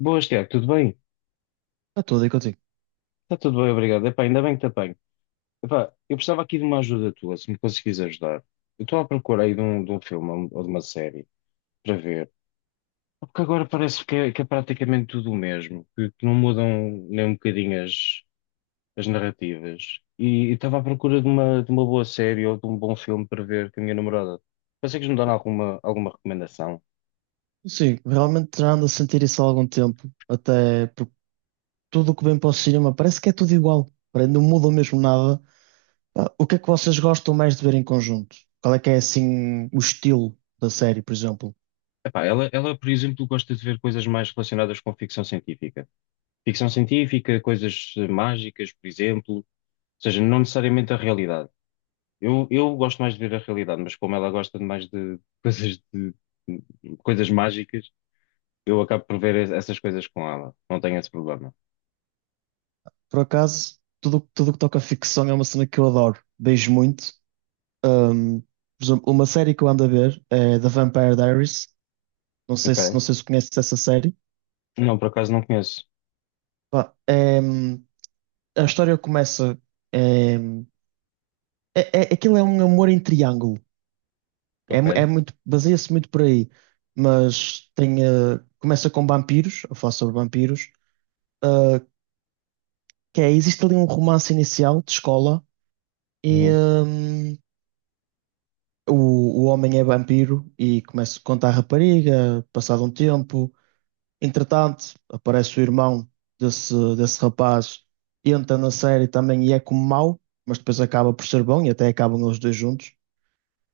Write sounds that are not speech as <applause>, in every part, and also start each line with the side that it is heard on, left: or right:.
left: Boas, Tiago, tudo bem?
right: Está tudo aí contigo.
left: Está tudo bem, obrigado. Epá, ainda bem que te apanho. Epá, eu precisava aqui de uma ajuda tua, se me conseguires ajudar. Eu estou à procura aí de um filme ou de uma série para ver. Porque agora parece que é praticamente tudo o mesmo, que não mudam nem um bocadinho as narrativas. E estava à procura de uma boa série ou de um bom filme para ver com a minha namorada. Consegues me dar alguma recomendação?
right: Sim, realmente já ando a sentir isso há algum tempo. Até porque tudo o que vem para o cinema parece que é tudo igual. Parece que não muda mesmo nada. Pá, o que é que vocês gostam mais de ver em conjunto? Qual é que é assim o estilo da série, por exemplo?
left: Epá, ela, por exemplo, gosta de ver coisas mais relacionadas com ficção científica. Ficção científica, coisas mágicas, por exemplo, ou seja, não necessariamente a realidade. Eu gosto mais de ver a realidade, mas como ela gosta de mais de <laughs> de coisas mágicas, eu acabo por ver essas coisas com ela. Não tenho esse problema.
right: Por acaso, tudo o que toca a ficção é uma cena que eu adoro. Beijo muito. Ahm, por exemplo, uma série que eu ando a ver é The Vampire Diaries. Não
left: Ok?
right: sei se conheces essa série.
left: Não, por acaso não conheço.
right: Pá, a história começa. é, hum, aquilo é um amor em triângulo.
left: Ok?
right: É muito, baseia-se muito por aí. Mas tem, começa com vampiros, a falar sobre vampiros, eh, existe ali um romance inicial de escola e
left: Uhum.
right: o homem é vampiro e começa a contar a rapariga, passado um tempo. Entretanto, aparece o irmão desse rapaz, entra na série também e é como mau, mas depois acaba por ser bom e até acabam os dois juntos.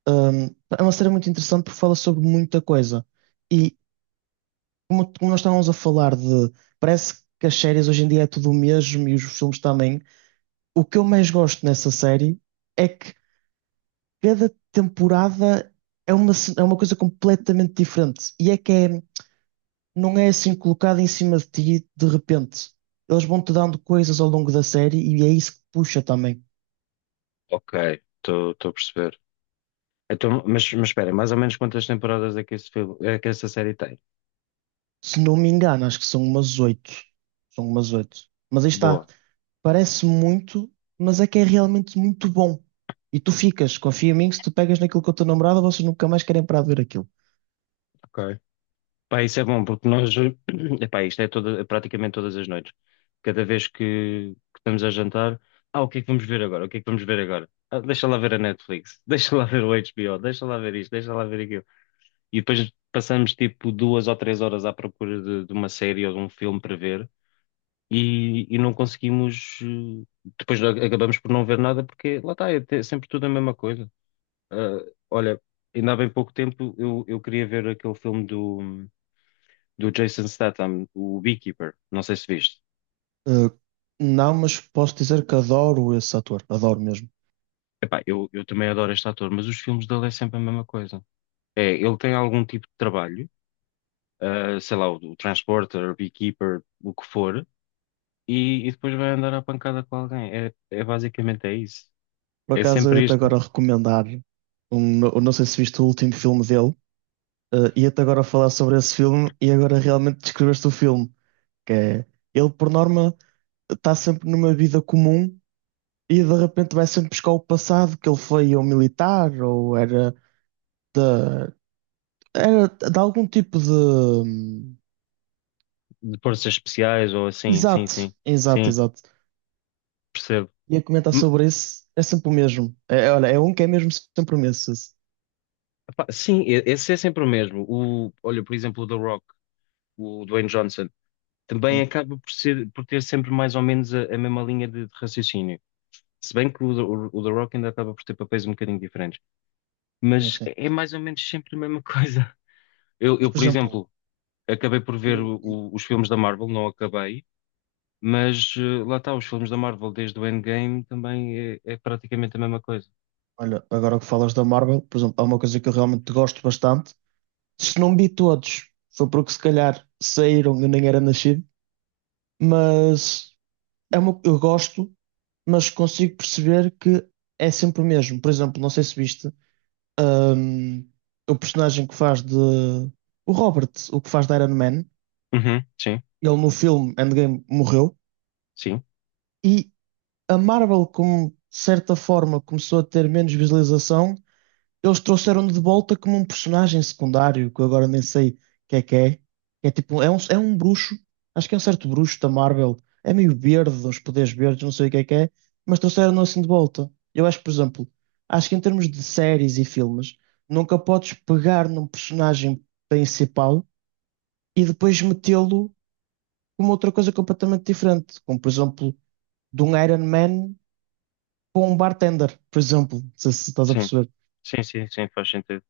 right: Um, É uma série muito interessante porque fala sobre muita coisa. E como nós estávamos a falar de, parece que as séries hoje em dia é tudo o mesmo e os filmes também. O que eu mais gosto nessa série é que cada temporada é é uma coisa completamente diferente. Não é assim colocada em cima de ti de repente. Eles vão-te dando coisas ao longo da série e é isso que puxa também.
left: Ok, estou a perceber. Então, mas espera, mais ou menos quantas temporadas é que esse filme, é que essa série tem?
right: Se não me engano, acho que são umas oito. São umas oito. Mas aí está.
left: Boa.
right: Parece muito, mas é que é realmente muito bom. E tu ficas, confia em mim, que se tu pegas naquilo com a tua namorada, vocês nunca mais querem parar de ver aquilo.
left: Ok. Pá, isso é bom, porque nós, <clears throat> epá, isto é toda, praticamente todas as noites. Cada vez que estamos a jantar, ah, o que é que vamos ver agora? O que é que vamos ver agora? Ah, deixa lá ver a Netflix, <laughs> deixa lá ver o HBO, deixa lá ver isto, deixa lá ver aquilo. E depois passamos tipo duas ou três horas à procura de uma série ou de um filme para ver e não conseguimos, depois acabamos por não ver nada porque lá está, é sempre tudo a mesma coisa. Ah, olha, ainda há bem pouco tempo eu queria ver aquele filme do Jason Statham, o Beekeeper, não sei se viste.
right: Uh, não, mas posso dizer que adoro esse ator, adoro mesmo.
left: Epá, eu também adoro este ator, mas os filmes dele é sempre a mesma coisa. É, ele tem algum tipo de trabalho, ah, sei lá, o Transporter, o Beekeeper, o que for, e depois vai andar à pancada com alguém. É, é basicamente é isso.
right: Por
left: É
right: acaso eu
left: sempre
right: ia-te
left: isto
right: agora recomendar, não sei se viste o último filme dele, ia-te agora falar sobre esse filme e agora realmente descreveste o filme, que é, ele por norma está sempre numa vida comum e de repente vai sempre buscar o passado, que ele foi ou militar ou era era de algum tipo de.
left: de forças especiais ou assim, sim,
right: Exato,
left: sim, sim,
right: exato.
left: percebo.
right: Ia comentar
left: M-
right: sobre isso, é sempre o mesmo. Olha, é um que é mesmo sempre o mesmo esse.
left: Epá, sim, esse é sempre o mesmo. Olha, por exemplo, o The Rock, o Dwayne Johnson, também
right: É,
left: acaba por ser, por ter sempre mais ou menos a mesma linha de raciocínio. Se bem que o The Rock ainda acaba por ter papéis um bocadinho diferentes, mas
right: sim.
left: é mais ou menos sempre a mesma <laughs> coisa.
right: Mas, por
left: Por
right: exemplo,
left: exemplo, acabei por ver
right: o-
left: os filmes da Marvel, não acabei, mas lá está, os filmes da Marvel desde o Endgame também é praticamente a mesma coisa.
right: olha, agora que falas da Marvel, por exemplo, há uma coisa que eu realmente gosto bastante. Se não vi todos, foi porque se calhar saíram e eu nem era nascido, mas é uma, eu gosto, mas consigo perceber que é sempre o mesmo. Por exemplo, não sei se viste. Um, o personagem que faz de. O Robert, o que faz de Iron Man,
left: Uhum, sim,
right: ele no filme Endgame morreu.
left: sim,
right: E a Marvel, como de certa forma, começou a ter menos visualização. Eles trouxeram-no de volta como um personagem secundário, que eu agora nem sei que é que é. Que É tipo, é é um bruxo, acho que é um certo bruxo da Marvel. É meio verde, uns poderes verdes, não sei o que é, mas trouxeram-no assim de volta. Eu acho, que, por exemplo, acho que em termos de séries e filmes, nunca podes pegar num personagem principal e depois metê-lo como outra coisa completamente diferente. Como, por exemplo, de um Iron Man para um bartender, por exemplo. Não sei se estás a
left: sim,
right: perceber.
left: sim, sim, sim, faz sentido.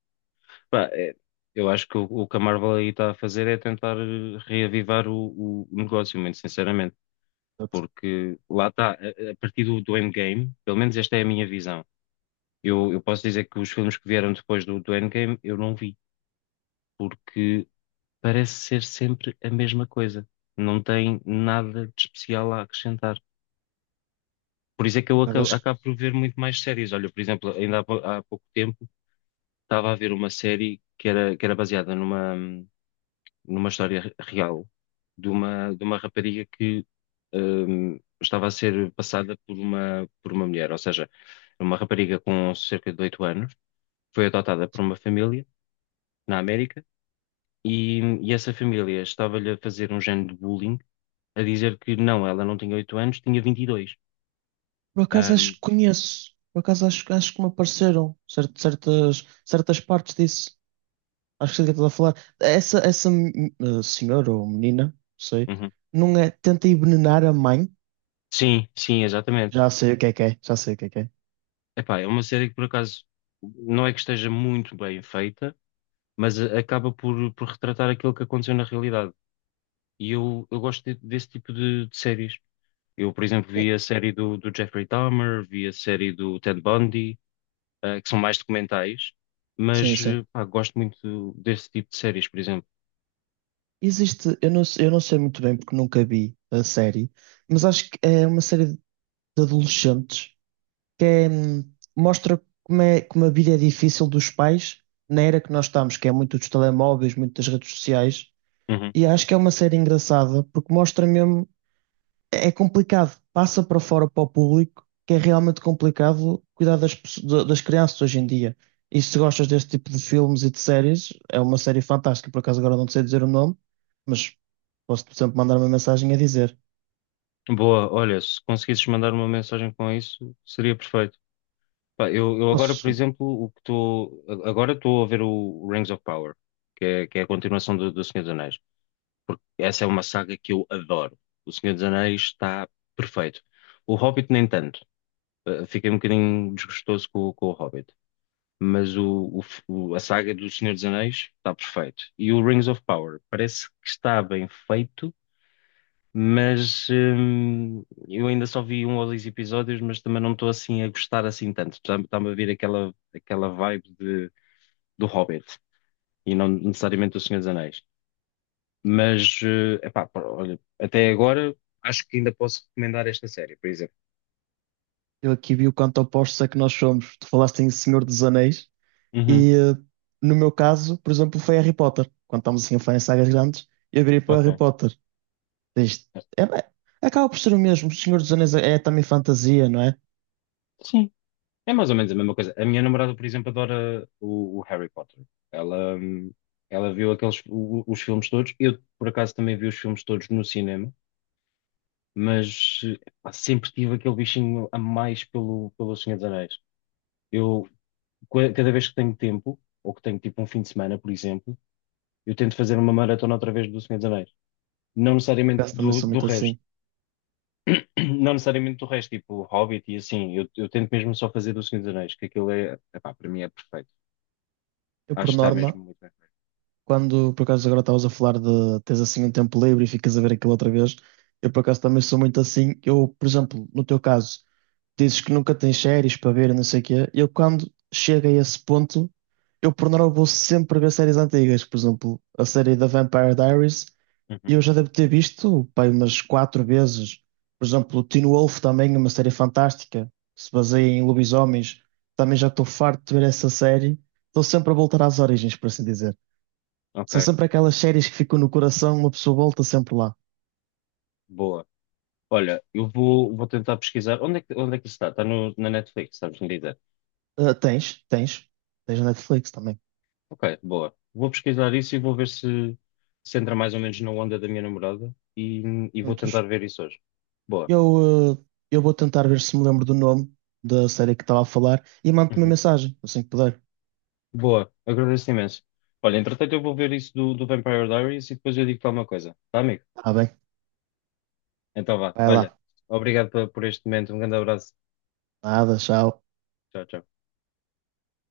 left: Pá, é, eu acho que o que a Marvel aí está a fazer é tentar reavivar o negócio, muito sinceramente,
right: Portanto,
left: porque lá está, a partir do Endgame, pelo menos esta é a minha visão. Eu posso dizer que os filmes que vieram depois do Endgame eu não vi, porque parece ser sempre a mesma coisa. Não tem nada de especial a acrescentar. Por isso é que eu
right: por acaso, acho que
left: acabo por ver muito mais séries. Olha, por exemplo, ainda há pouco tempo estava a ver uma série que era baseada numa história real de uma rapariga que estava a ser passada por uma mulher. Ou seja, uma rapariga com cerca de 8 anos, foi adotada por uma
right: sim.
left: família na América. E essa família estava-lhe a fazer um género de bullying, a dizer que não, ela não tinha 8 anos, tinha 22.
right: Por acaso acho
left: Ahm,
right: que conheço. Por acaso acho que me apareceram certas partes disso. Acho que sei do que estás a falar. Essa senhora ou menina, não sei,
left: uhum.
right: não é, tenta envenenar a mãe.
left: Sim, sim, exatamente.
right: Já sei o que é, já sei o que é que é.
left: Epá, é uma série que por acaso não é que esteja muito bem feita, mas acaba por retratar aquilo que aconteceu na realidade. E eu gosto desse tipo de séries. Eu, por exemplo, vi a série do Jeffrey Dahmer, vi a série do Ted Bundy, ah, que são mais documentais,
right: Sim,
left: mas
right: sim.
left: eh, pá, gosto muito desse tipo de séries, por exemplo.
right: Existe, eu não sei muito bem porque nunca vi a série, mas acho que é uma série de adolescentes que é, mostra como é, como a vida é difícil dos pais na era que nós estamos, que é muito dos telemóveis, muito das redes sociais.
left: Uhum.
right: E acho que é uma série engraçada porque mostra mesmo. É é complicado, passa para fora para o público que é realmente complicado cuidar das crianças hoje em dia. E se gostas deste tipo de filmes e de séries, é uma série fantástica. Por acaso agora não te sei dizer o nome, mas posso, por exemplo, mandar uma mensagem a dizer:
left: Boa, olha, se conseguisses mandar uma mensagem com isso, seria perfeito. Pá, eu agora, por
right: posso,
left: exemplo, o que estou. Agora estou a ver o Rings of Power, que é a continuação do Senhor dos Anéis, porque essa é uma saga que eu adoro. O Senhor dos Anéis está perfeito. O Hobbit, nem tanto. Eh, fiquei um bocadinho desgostoso com o Hobbit. Mas a saga do Senhor dos Anéis está perfeito. E o Rings of Power parece que está bem feito, mas eu ainda só vi um ou dois episódios, mas também não estou assim a gostar assim tanto. Está-me a vir aquela vibe do Hobbit e não necessariamente do Senhor dos Anéis. Mas, eh, epá, pá, olha, até agora acho que ainda posso recomendar esta série, por exemplo.
right: eu aqui vi o quanto opostos é que nós somos. Tu falaste em Senhor dos Anéis,
left: Uhum,
right: e no meu caso, por exemplo, foi Harry Potter. Quando estamos assim a falar em sagas grandes, eu virei para o Harry
left: ok.
right: Potter. Diz, é, bem, acaba por ser o mesmo. O Senhor dos Anéis é, é também fantasia, não é? Por
left: Sim, é mais ou menos a mesma coisa. A minha namorada, por exemplo, adora o Harry Potter. Ela, ela viu aqueles, os filmes todos. Eu, por acaso, também vi os filmes todos no cinema. Mas eh, pá, sempre tive aquele bichinho a mais pelo, pelo Senhor dos Anéis. Eu, cada vez que tenho tempo, ou que tenho tipo um fim de semana, por exemplo, eu tento fazer uma maratona outra vez do Senhor dos Anéis. Não necessariamente
right: acaso também sou
left: do
right: muito
left: resto.
right: assim.
left: <clears throat> Não necessariamente do resto, tipo Hobbit e assim. Eu tento mesmo só fazer do Senhor dos Anéis, que aquilo é, epá, para mim é perfeito.
right: Eu,
left: Acho
right: por
left: que está
right: norma,
left: mesmo muito bem
right: quando por acaso agora estavas a falar de tens assim um tempo livre e ficas a ver aquilo outra vez, eu por acaso também sou muito assim. Eu, por exemplo, no teu caso, dizes que nunca tens séries para ver e não sei o quê. Eu, quando chego a esse ponto, eu por norma vou sempre ver séries antigas. Por exemplo, a série da Vampire Diaries.
left: feito. Uhum.
right: Eu já devo ter visto, pai, umas quatro vezes. Por exemplo, o Teen Wolf também, uma série fantástica, que se baseia em lobisomens. Também já estou farto de ver essa série. Estou sempre a voltar às origens, por assim dizer. São
left: Ok,
right: sempre aquelas séries que ficam no coração, uma pessoa volta sempre lá.
left: boa. Olha, vou tentar pesquisar. Onde é onde é que isso está? Está no, na Netflix, sabes me dizer?
right: Ah, tens, tens. Tens na Netflix também.
left: Ok, boa. Vou pesquisar isso e vou ver se entra mais ou menos na onda da minha namorada e vou tentar
right: Juntos.
left: ver isso hoje. Boa.
right: Eu, ah, eu vou tentar ver se me lembro do nome da série que estava a falar e mando-te uma
left: Uhum.
right: mensagem, assim que puder.
left: Boa, agradeço imenso. Olha, entretanto eu vou ver isso do Vampire Diaries e depois eu digo-te alguma coisa, tá, amigo?
right: Está bem?
left: Então vá,
right: Vai
left: olha,
right: lá.
left: obrigado por este momento, um grande abraço.
right: Nada, tchau.
left: Tchau, tchau.